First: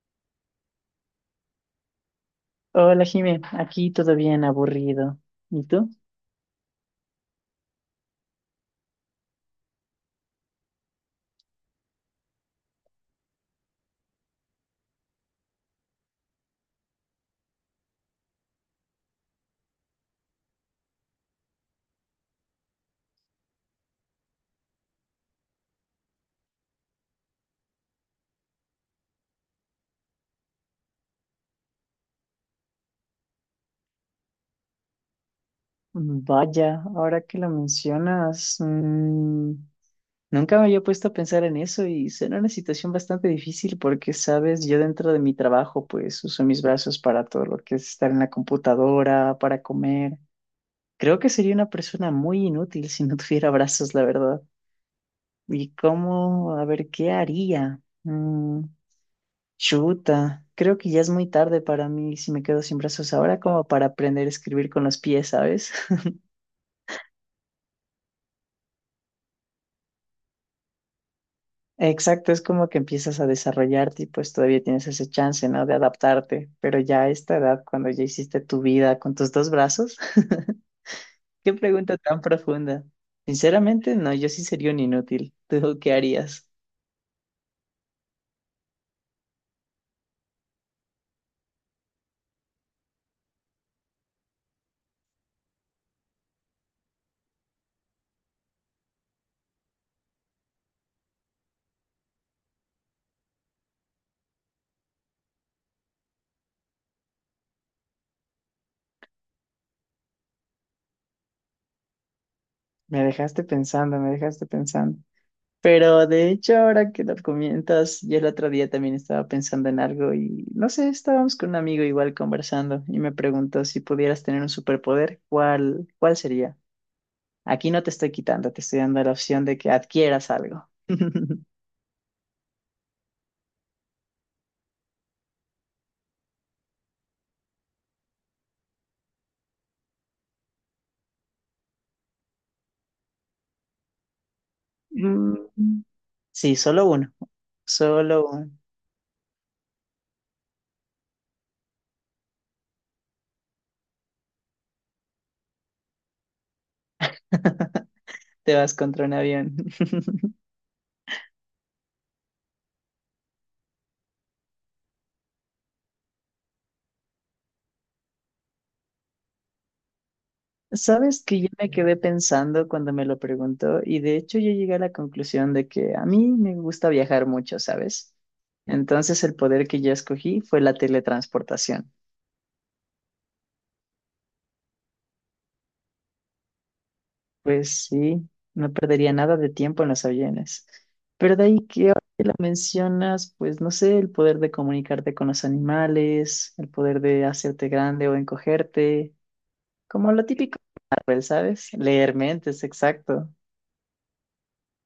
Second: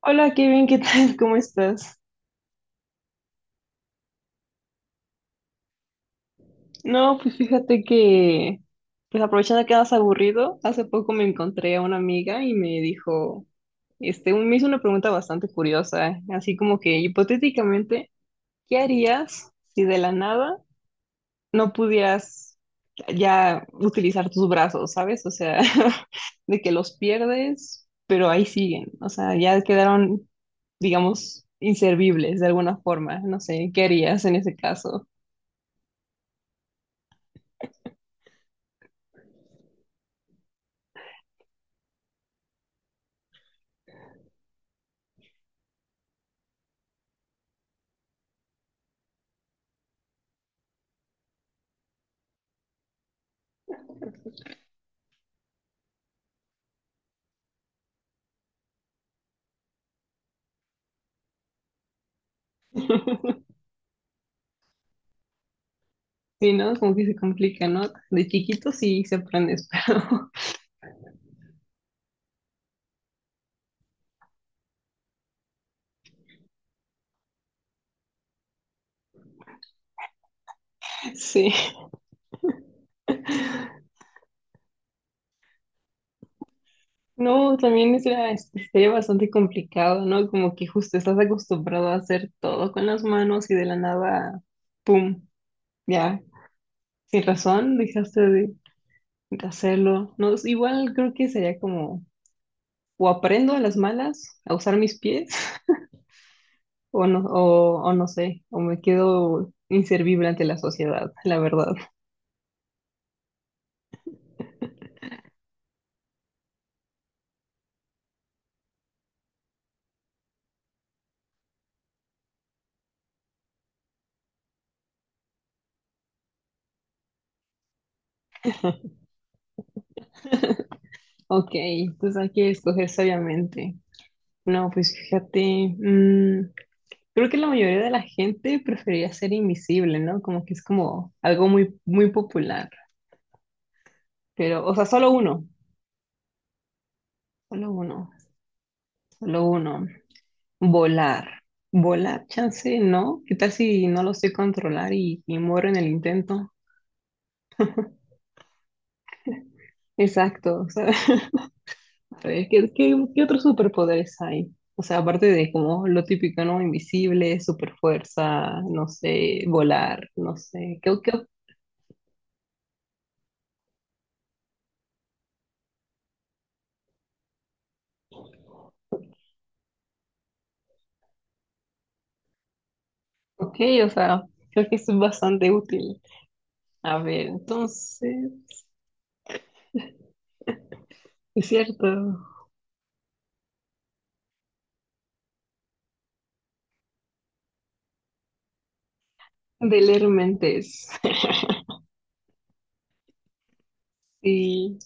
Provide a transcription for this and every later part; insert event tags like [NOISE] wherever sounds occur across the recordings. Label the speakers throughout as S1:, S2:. S1: Hola, Kevin, ¿qué tal? [LAUGHS] ¿Cómo estás?
S2: Hola, Jimé. Aquí todo bien, aburrido. ¿Y tú?
S1: No, pues fíjate que, pues aprovechando que andas aburrido, hace poco me encontré a una amiga y me dijo, me hizo una pregunta bastante curiosa, así como que hipotéticamente, ¿qué harías si de la nada no pudieras ya utilizar tus brazos, ¿sabes? O sea, [LAUGHS] de que los pierdes, pero ahí siguen, o sea, ya quedaron, digamos, inservibles de alguna forma, no sé, ¿qué harías en ese caso?
S2: Vaya, ahora que lo mencionas, nunca me había puesto a pensar en eso y será una situación bastante difícil porque, sabes, yo dentro de mi trabajo, pues uso mis brazos para todo lo que es estar en la computadora, para comer. Creo que sería una persona muy inútil si no [LAUGHS] tuviera brazos, la verdad. ¿Y cómo? A ver, ¿qué haría? Chuta, creo que ya es muy tarde para mí si me quedo sin brazos ahora
S1: [LAUGHS]
S2: como para aprender a escribir con los pies, ¿sabes? [LAUGHS]
S1: Sí, ¿no? Como que se complica, ¿no? De chiquito sí se aprende, [LAUGHS] pero
S2: Exacto, es como que empiezas a desarrollarte y pues todavía tienes ese chance, ¿no? De adaptarte, pero ya a esta edad, cuando ya hiciste tu vida con tus dos brazos, [LAUGHS]
S1: sí.
S2: qué pregunta tan profunda. Sinceramente, no, yo sí sería un inútil. ¿Tú qué harías?
S1: No, también sería bastante complicado, ¿no? Como que justo estás acostumbrado a hacer todo con las manos y de la nada, ¡pum! Ya, sin razón, dejaste de hacerlo. No, igual creo que sería como, o aprendo a las malas a usar mis pies, [LAUGHS] o no, o no sé, o me quedo inservible ante la sociedad, la verdad.
S2: Me dejaste pensando, me dejaste pensando. Pero de hecho, ahora que lo comentas, yo el otro día también estaba pensando en algo y no sé, estábamos con un amigo igual conversando y me preguntó si pudieras tener un superpoder, ¿cuál sería? Aquí no te estoy quitando, te estoy dando la opción de que adquieras algo. [LAUGHS]
S1: Ok, entonces hay que escoger sabiamente. No, pues fíjate, mm, creo que la mayoría de la gente prefería ser invisible, ¿no? Como que es como algo muy, muy popular. Pero, o sea, solo uno,
S2: Mm, sí, solo uno,
S1: solo uno,
S2: solo uno.
S1: solo uno. Volar. Volar, chance, ¿no? ¿Qué tal si no lo sé controlar y muero en el intento?
S2: [LAUGHS] Te vas contra un avión. [LAUGHS]
S1: Exacto, o sea, [LAUGHS] a ver, ¿qué otros superpoderes hay? O sea, aparte de como lo típico, ¿no? Invisible, superfuerza, no sé, volar, no sé. ¿Qué?
S2: Sabes que yo me quedé pensando cuando me lo preguntó y de hecho yo llegué a la conclusión de que a mí me gusta viajar mucho, ¿sabes? Entonces el poder que yo escogí fue la teletransportación.
S1: Ok, o sea, creo que es bastante útil. A ver,
S2: Pues
S1: entonces,
S2: sí, no perdería nada de tiempo en los aviones. Pero de
S1: es
S2: ahí
S1: cierto,
S2: que ahora que lo mencionas, pues no sé, el poder de comunicarte con los animales, el poder de hacerte grande o encogerte,
S1: de leer
S2: como lo típico,
S1: mentes.
S2: de Marvel,
S1: [LAUGHS]
S2: ¿sabes? Leer mentes, exacto,
S1: Sí,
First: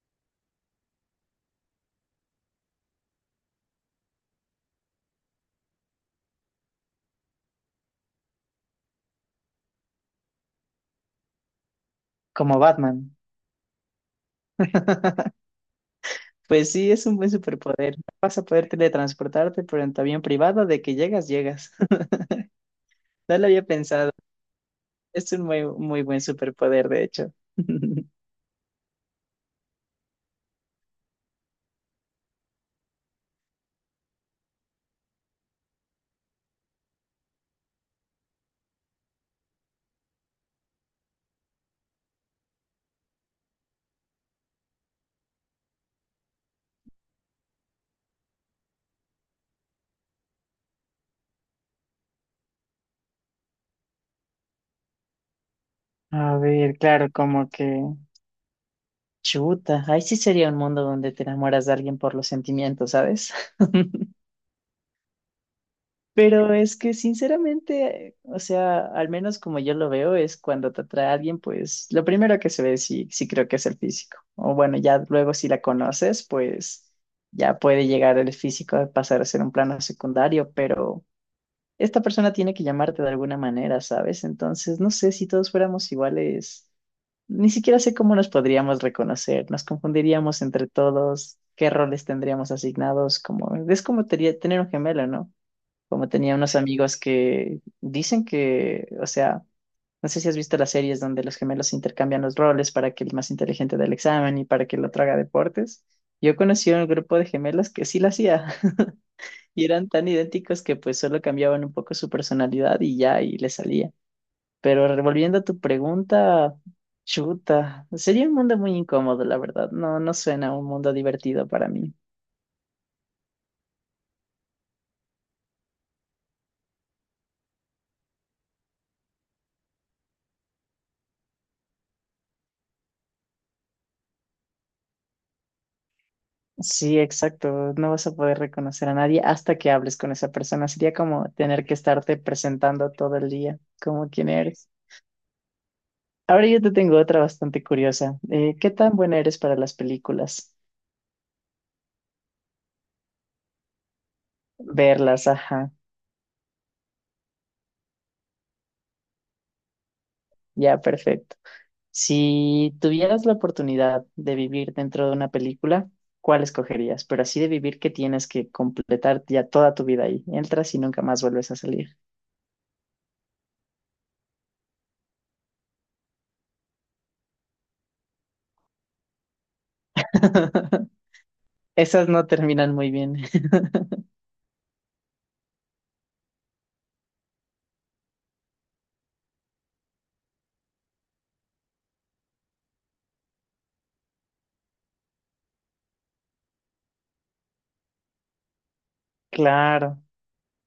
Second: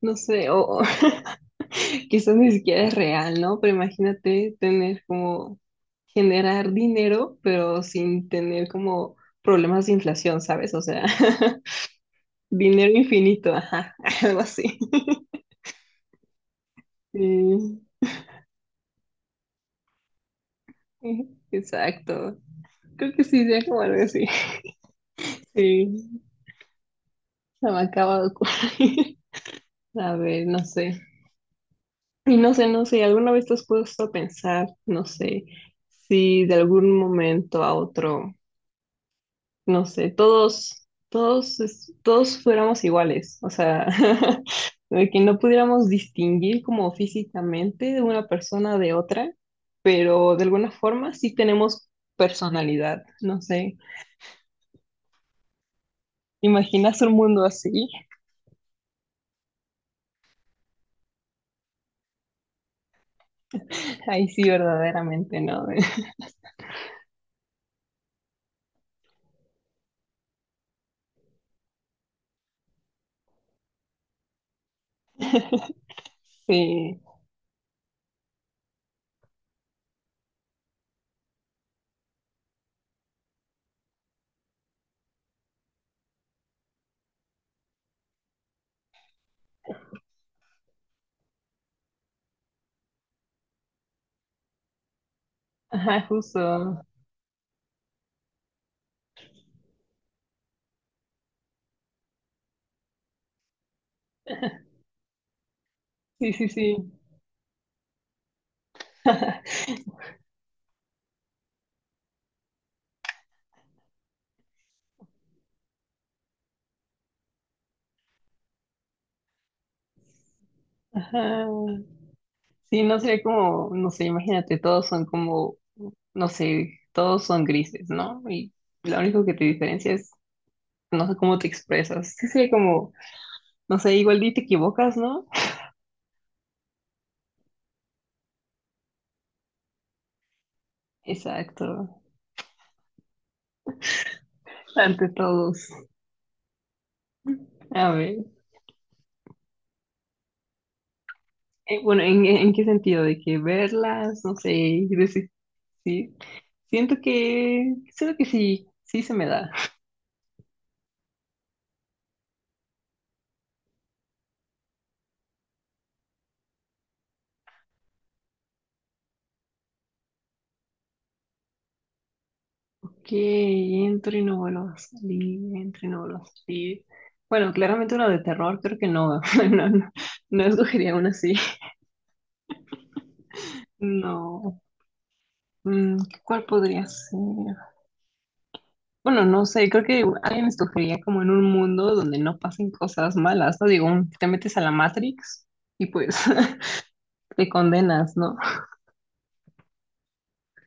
S1: no sé, o [LAUGHS] quizás ni siquiera es real, ¿no? Pero imagínate tener como generar dinero, pero sin tener como problemas de inflación, ¿sabes? O sea, [LAUGHS]
S2: como
S1: dinero
S2: Batman.
S1: infinito, ajá, [LAUGHS] algo así.
S2: [LAUGHS] Pues sí, es un buen
S1: Sí,
S2: superpoder. Vas a poder teletransportarte, pero en tu avión privado, de que llegas,
S1: [LAUGHS]
S2: llegas. [LAUGHS]
S1: exacto. Creo que
S2: No
S1: sí,
S2: lo había
S1: sería como algo
S2: pensado.
S1: así.
S2: Es un muy, muy buen
S1: Sí,
S2: superpoder, de hecho.
S1: se me
S2: [LAUGHS]
S1: acaba de ocurrir. A ver, no sé. Y no sé, no sé, ¿alguna vez te has puesto a pensar, no sé, si de algún momento a otro, no sé, todos fuéramos iguales? O sea, [LAUGHS] de que no pudiéramos distinguir como físicamente de una persona de otra, pero de alguna forma sí tenemos personalidad, no sé.
S2: A ver,
S1: ¿Imaginas un
S2: claro,
S1: mundo
S2: como que
S1: así?
S2: chuta, ahí sí sería un mundo donde te enamoras de alguien por los sentimientos, ¿sabes? [LAUGHS]
S1: [LAUGHS] Ahí sí, verdaderamente, ¿no?
S2: Pero es que sinceramente, o sea, al menos como yo lo veo, es cuando te atrae a alguien, pues lo primero que se ve sí, creo que es el físico. O bueno, ya luego si la
S1: [LAUGHS]
S2: conoces, pues
S1: Sí,
S2: ya puede llegar el físico a pasar a ser un plano secundario, pero esta persona tiene que llamarte de alguna manera, ¿sabes? Entonces, no sé si todos fuéramos iguales, ni siquiera sé cómo nos podríamos reconocer, nos confundiríamos entre todos, qué roles tendríamos asignados, como es como tener un gemelo, ¿no?
S1: ajá,
S2: Como tenía unos
S1: justo.
S2: amigos que dicen que, o sea, no sé si has visto las series donde los gemelos intercambian los roles para que el más inteligente del examen y para que el otro haga deportes.
S1: Sí,
S2: Yo
S1: sí,
S2: conocí a un
S1: sí.
S2: grupo de gemelos que sí lo hacía [LAUGHS] y eran tan
S1: [LAUGHS]
S2: idénticos que pues solo cambiaban un poco su personalidad y ya, y le salía. Pero revolviendo a tu pregunta, chuta, sería un mundo muy incómodo, la verdad. No, no suena un mundo
S1: Ajá.
S2: divertido para mí.
S1: Sí, no sería como, no sé, imagínate, todos son como, no sé, todos son grises, ¿no? Y lo único que te diferencia es, no sé cómo te expresas. Sí, sería como, no sé, igual y te equivocas, ¿no?
S2: Sí, exacto. No vas a poder reconocer a nadie hasta que hables con esa persona. Sería como
S1: Exacto,
S2: tener que estarte presentando todo el día, como quién eres.
S1: ante todos.
S2: Ahora yo te tengo otra bastante
S1: A
S2: curiosa.
S1: ver,
S2: ¿Qué tan buena eres para las películas?
S1: bueno, en qué sentido? De que verlas, no sé,
S2: Verlas,
S1: decir,
S2: ajá.
S1: sí. Siento que sí, sí se me da.
S2: Ya, perfecto. Si tuvieras la oportunidad de vivir dentro de una película, ¿cuál escogerías? Pero así de vivir que tienes que completar ya toda tu vida ahí. Entras y nunca más vuelves a salir.
S1: Que entro y no vuelvo a salir, entro y no vuelvo a salir. Bueno, claramente uno de terror creo que no, [LAUGHS] no, no, no
S2: [LAUGHS]
S1: escogería uno así.
S2: Esas no terminan muy bien. [LAUGHS]
S1: No. Mm, ¿Cuál podría ser? Bueno, no sé, creo que alguien escogería como en un mundo donde no pasen cosas malas, ¿no? Digo, te metes a la Matrix y pues [LAUGHS] te condenas, ¿no?
S2: Claro.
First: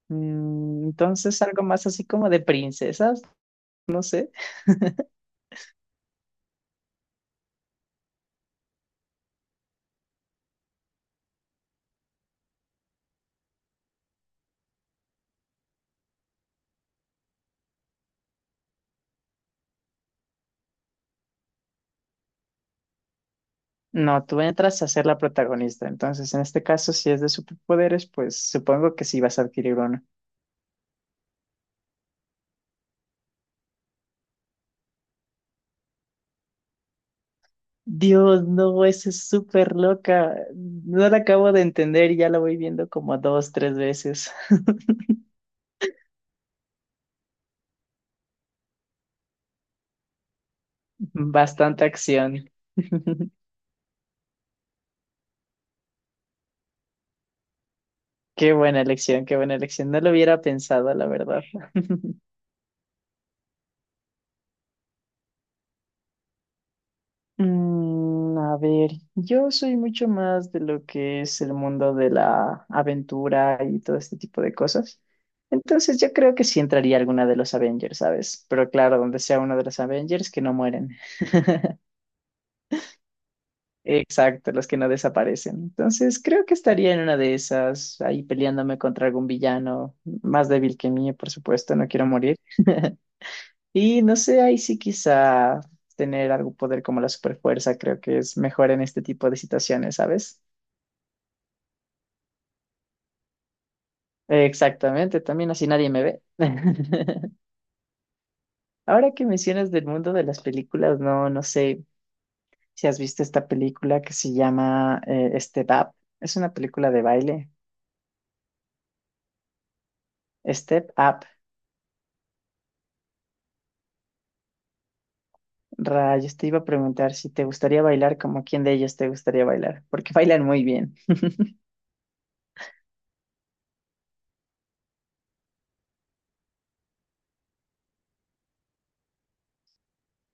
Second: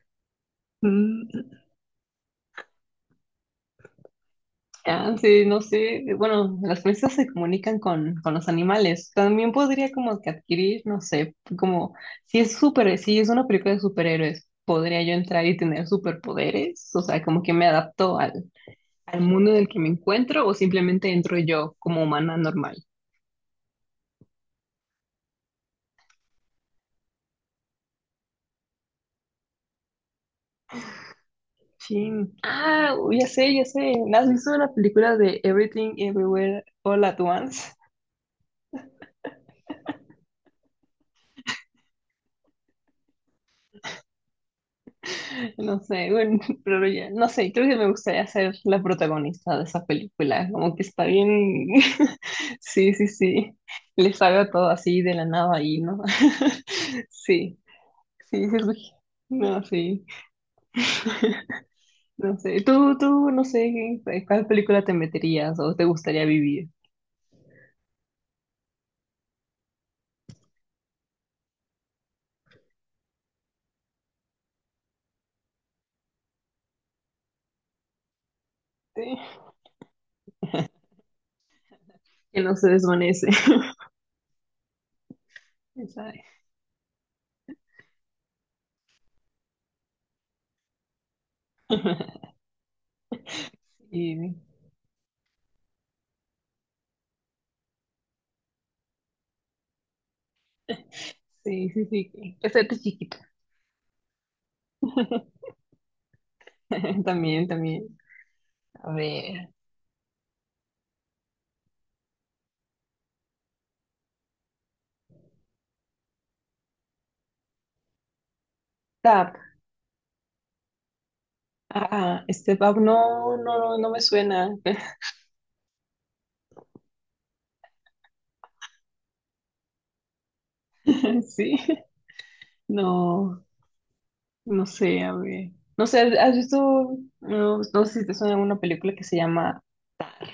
S2: Entonces,
S1: Mm.
S2: algo más así como de princesas, no sé.
S1: Ah, sí, no sé. Bueno, las princesas se comunican con los animales. También podría como que adquirir, no sé, como si es una película de superhéroes, podría yo entrar y tener superpoderes. O sea, como que me adapto al mundo en el que me encuentro o simplemente entro yo como humana normal.
S2: No, tú entras a ser la protagonista. Entonces, en este caso, si es de superpoderes, pues supongo que sí vas a adquirir uno.
S1: Sí. Ah, ya sé, ya sé. ¿Has visto la película de Everything Everywhere All at Once?
S2: Dios, no, esa es súper loca. No la acabo de entender y ya la voy viendo como dos, tres veces.
S1: No sé, bueno, [LAUGHS] pero ya, no sé, creo que me gustaría ser la protagonista de esa película, como que está
S2: [LAUGHS]
S1: bien,
S2: Bastante
S1: [LAUGHS]
S2: acción.
S1: sí, sí,
S2: [LAUGHS]
S1: sí, les haga todo así de la nada ahí, ¿no? [LAUGHS] Sí, sí,
S2: Qué
S1: sí,
S2: buena
S1: sí.
S2: elección, qué buena
S1: No,
S2: elección. No
S1: sí,
S2: lo hubiera pensado, la verdad.
S1: [LAUGHS]
S2: [LAUGHS]
S1: no sé, no sé, ¿en ¿cuál película te meterías o te gustaría vivir?
S2: Mm, a ver, yo soy mucho más de lo que es el mundo de la aventura y todo este tipo de cosas. Entonces yo creo que sí entraría alguna de los Avengers, ¿sabes? Pero claro, donde
S1: Sí,
S2: sea uno de los Avengers que no mueren. [LAUGHS]
S1: que no se desvanece,
S2: Exacto, los que no desaparecen.
S1: [LAUGHS]
S2: Entonces
S1: ¿sabes?
S2: creo que estaría en una de esas, ahí peleándome contra algún villano más débil que mí, por supuesto, no quiero morir. [LAUGHS] Y no
S1: Y-
S2: sé, ahí sí quizá tener algún poder como la superfuerza creo que es mejor en este tipo de situaciones, ¿sabes?
S1: Sí, sí, sí, que hacerte chiquito.
S2: Exactamente,
S1: [LAUGHS]
S2: también así nadie me ve. [LAUGHS]
S1: También, también. A
S2: Ahora que
S1: ver.
S2: mencionas del mundo de las películas, no, no sé si has visto esta película que se llama Step Up. Es una película de baile. Step Up.
S1: Ah, Step Up no, no, no me suena.
S2: Rayos, te iba a preguntar si te gustaría bailar, como quién de ellos te gustaría bailar, porque [LAUGHS] bailan muy bien.
S1: [LAUGHS] Sí, no, no sé, a ver. No sé, ¿has visto? No, no sé si te suena una película que se llama Tar.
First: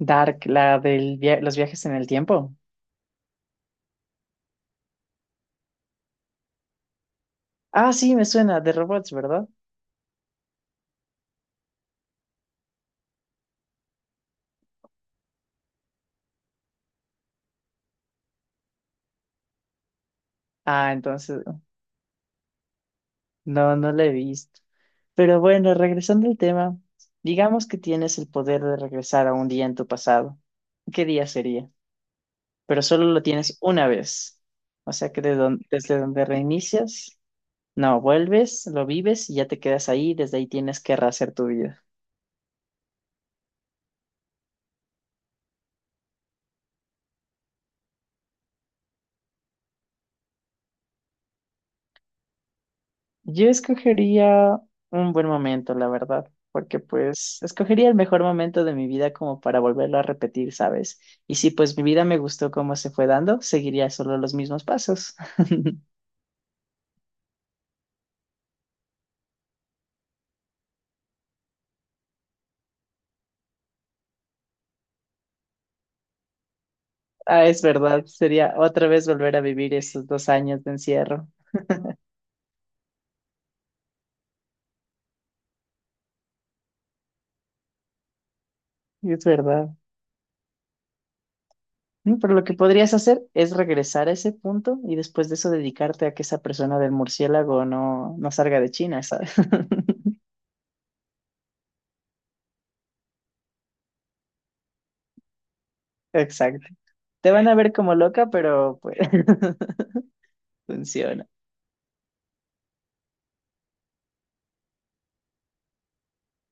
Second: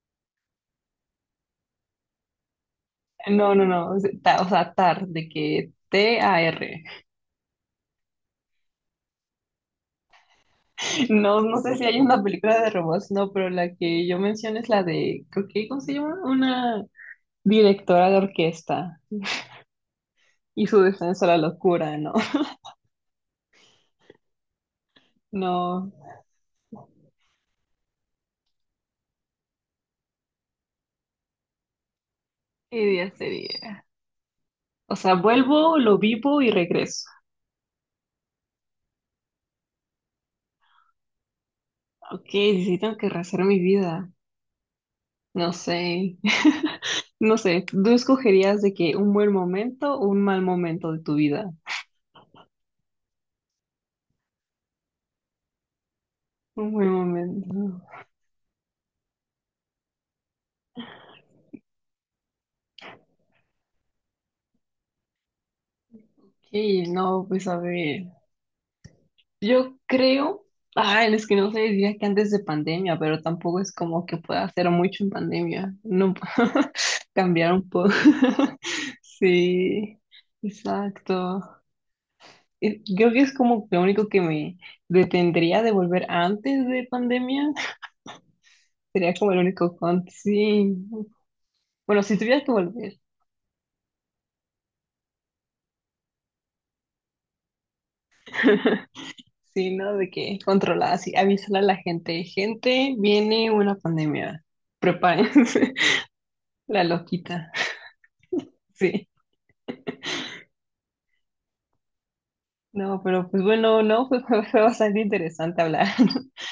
S2: Dark, la de los viajes en el tiempo.
S1: No, no, no, es o sea, Tar, de que TAR.
S2: Ah, sí, me suena, de robots, ¿verdad?
S1: No, no sé si hay una película de robots, no, pero la que yo menciono es la de, creo que, ¿cómo se llama? Una directora de orquesta y su
S2: Ah,
S1: defensa a la
S2: entonces,
S1: locura, ¿no? [LAUGHS]
S2: no, no la he visto. Pero bueno,
S1: No,
S2: regresando al tema, digamos que tienes el poder de regresar a un día en tu pasado. ¿Qué día sería? Pero
S1: ¿qué
S2: solo
S1: día
S2: lo tienes
S1: sería?
S2: una vez. O
S1: O
S2: sea
S1: sea,
S2: que
S1: vuelvo, lo
S2: desde donde
S1: vivo y regreso.
S2: reinicias, no, vuelves, lo vives y ya te quedas ahí. Desde ahí tienes que rehacer tu vida.
S1: Ok, necesitan que rehacer mi vida. No sé, [LAUGHS] no sé, ¿tú escogerías de que un buen momento o un mal momento de tu vida?
S2: Yo escogería un buen momento, la verdad,
S1: Un
S2: porque
S1: buen
S2: pues
S1: momento.
S2: escogería el mejor momento de mi vida como para volverlo a repetir, ¿sabes? Y si pues mi vida me gustó como se fue dando, seguiría solo los mismos pasos.
S1: Sí, no, pues a ver. Yo creo, ay, es que no sé, diría que antes de pandemia, pero tampoco es como que pueda hacer mucho en pandemia. No, [LAUGHS]
S2: Ah,
S1: cambiar
S2: es
S1: un poco.
S2: verdad, sería
S1: [LAUGHS]
S2: otra vez volver a vivir
S1: Sí,
S2: esos 2 años de encierro.
S1: exacto. Y creo que es como lo único que me detendría de volver antes de pandemia, sería
S2: Es
S1: como el
S2: verdad.
S1: único con... Sí. Bueno, si
S2: Mm, pero
S1: tuvieras
S2: lo
S1: que
S2: que podrías
S1: volver.
S2: hacer es regresar a ese punto y después de eso dedicarte a que esa persona del murciélago no, no salga de
S1: [LAUGHS]
S2: China, ¿sabes?
S1: Sí, ¿no?
S2: [LAUGHS]
S1: De que controlada, sí, avísale a la gente. Gente, viene una pandemia. Prepárense.
S2: Exacto.
S1: [LAUGHS] La
S2: Te van
S1: loquita.
S2: a ver como loca, pero pues
S1: Sí.
S2: [LAUGHS] funciona.
S1: No, pero pues bueno, no, pues [LAUGHS] fue bastante interesante hablar. [LAUGHS]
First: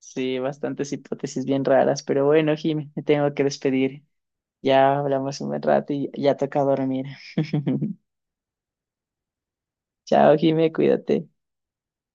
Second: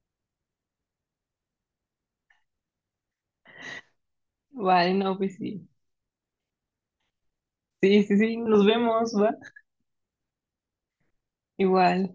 S2: Sí, bastantes hipótesis bien raras, pero bueno, Jimmy, me tengo que despedir.
S1: Vale,
S2: Ya
S1: no, pues
S2: hablamos un buen
S1: sí.
S2: rato y ya toca dormir. [LAUGHS]
S1: Sí, sí, sí, nos vemos, va.
S2: Chao, Jimmy, cuídate.
S1: Igual.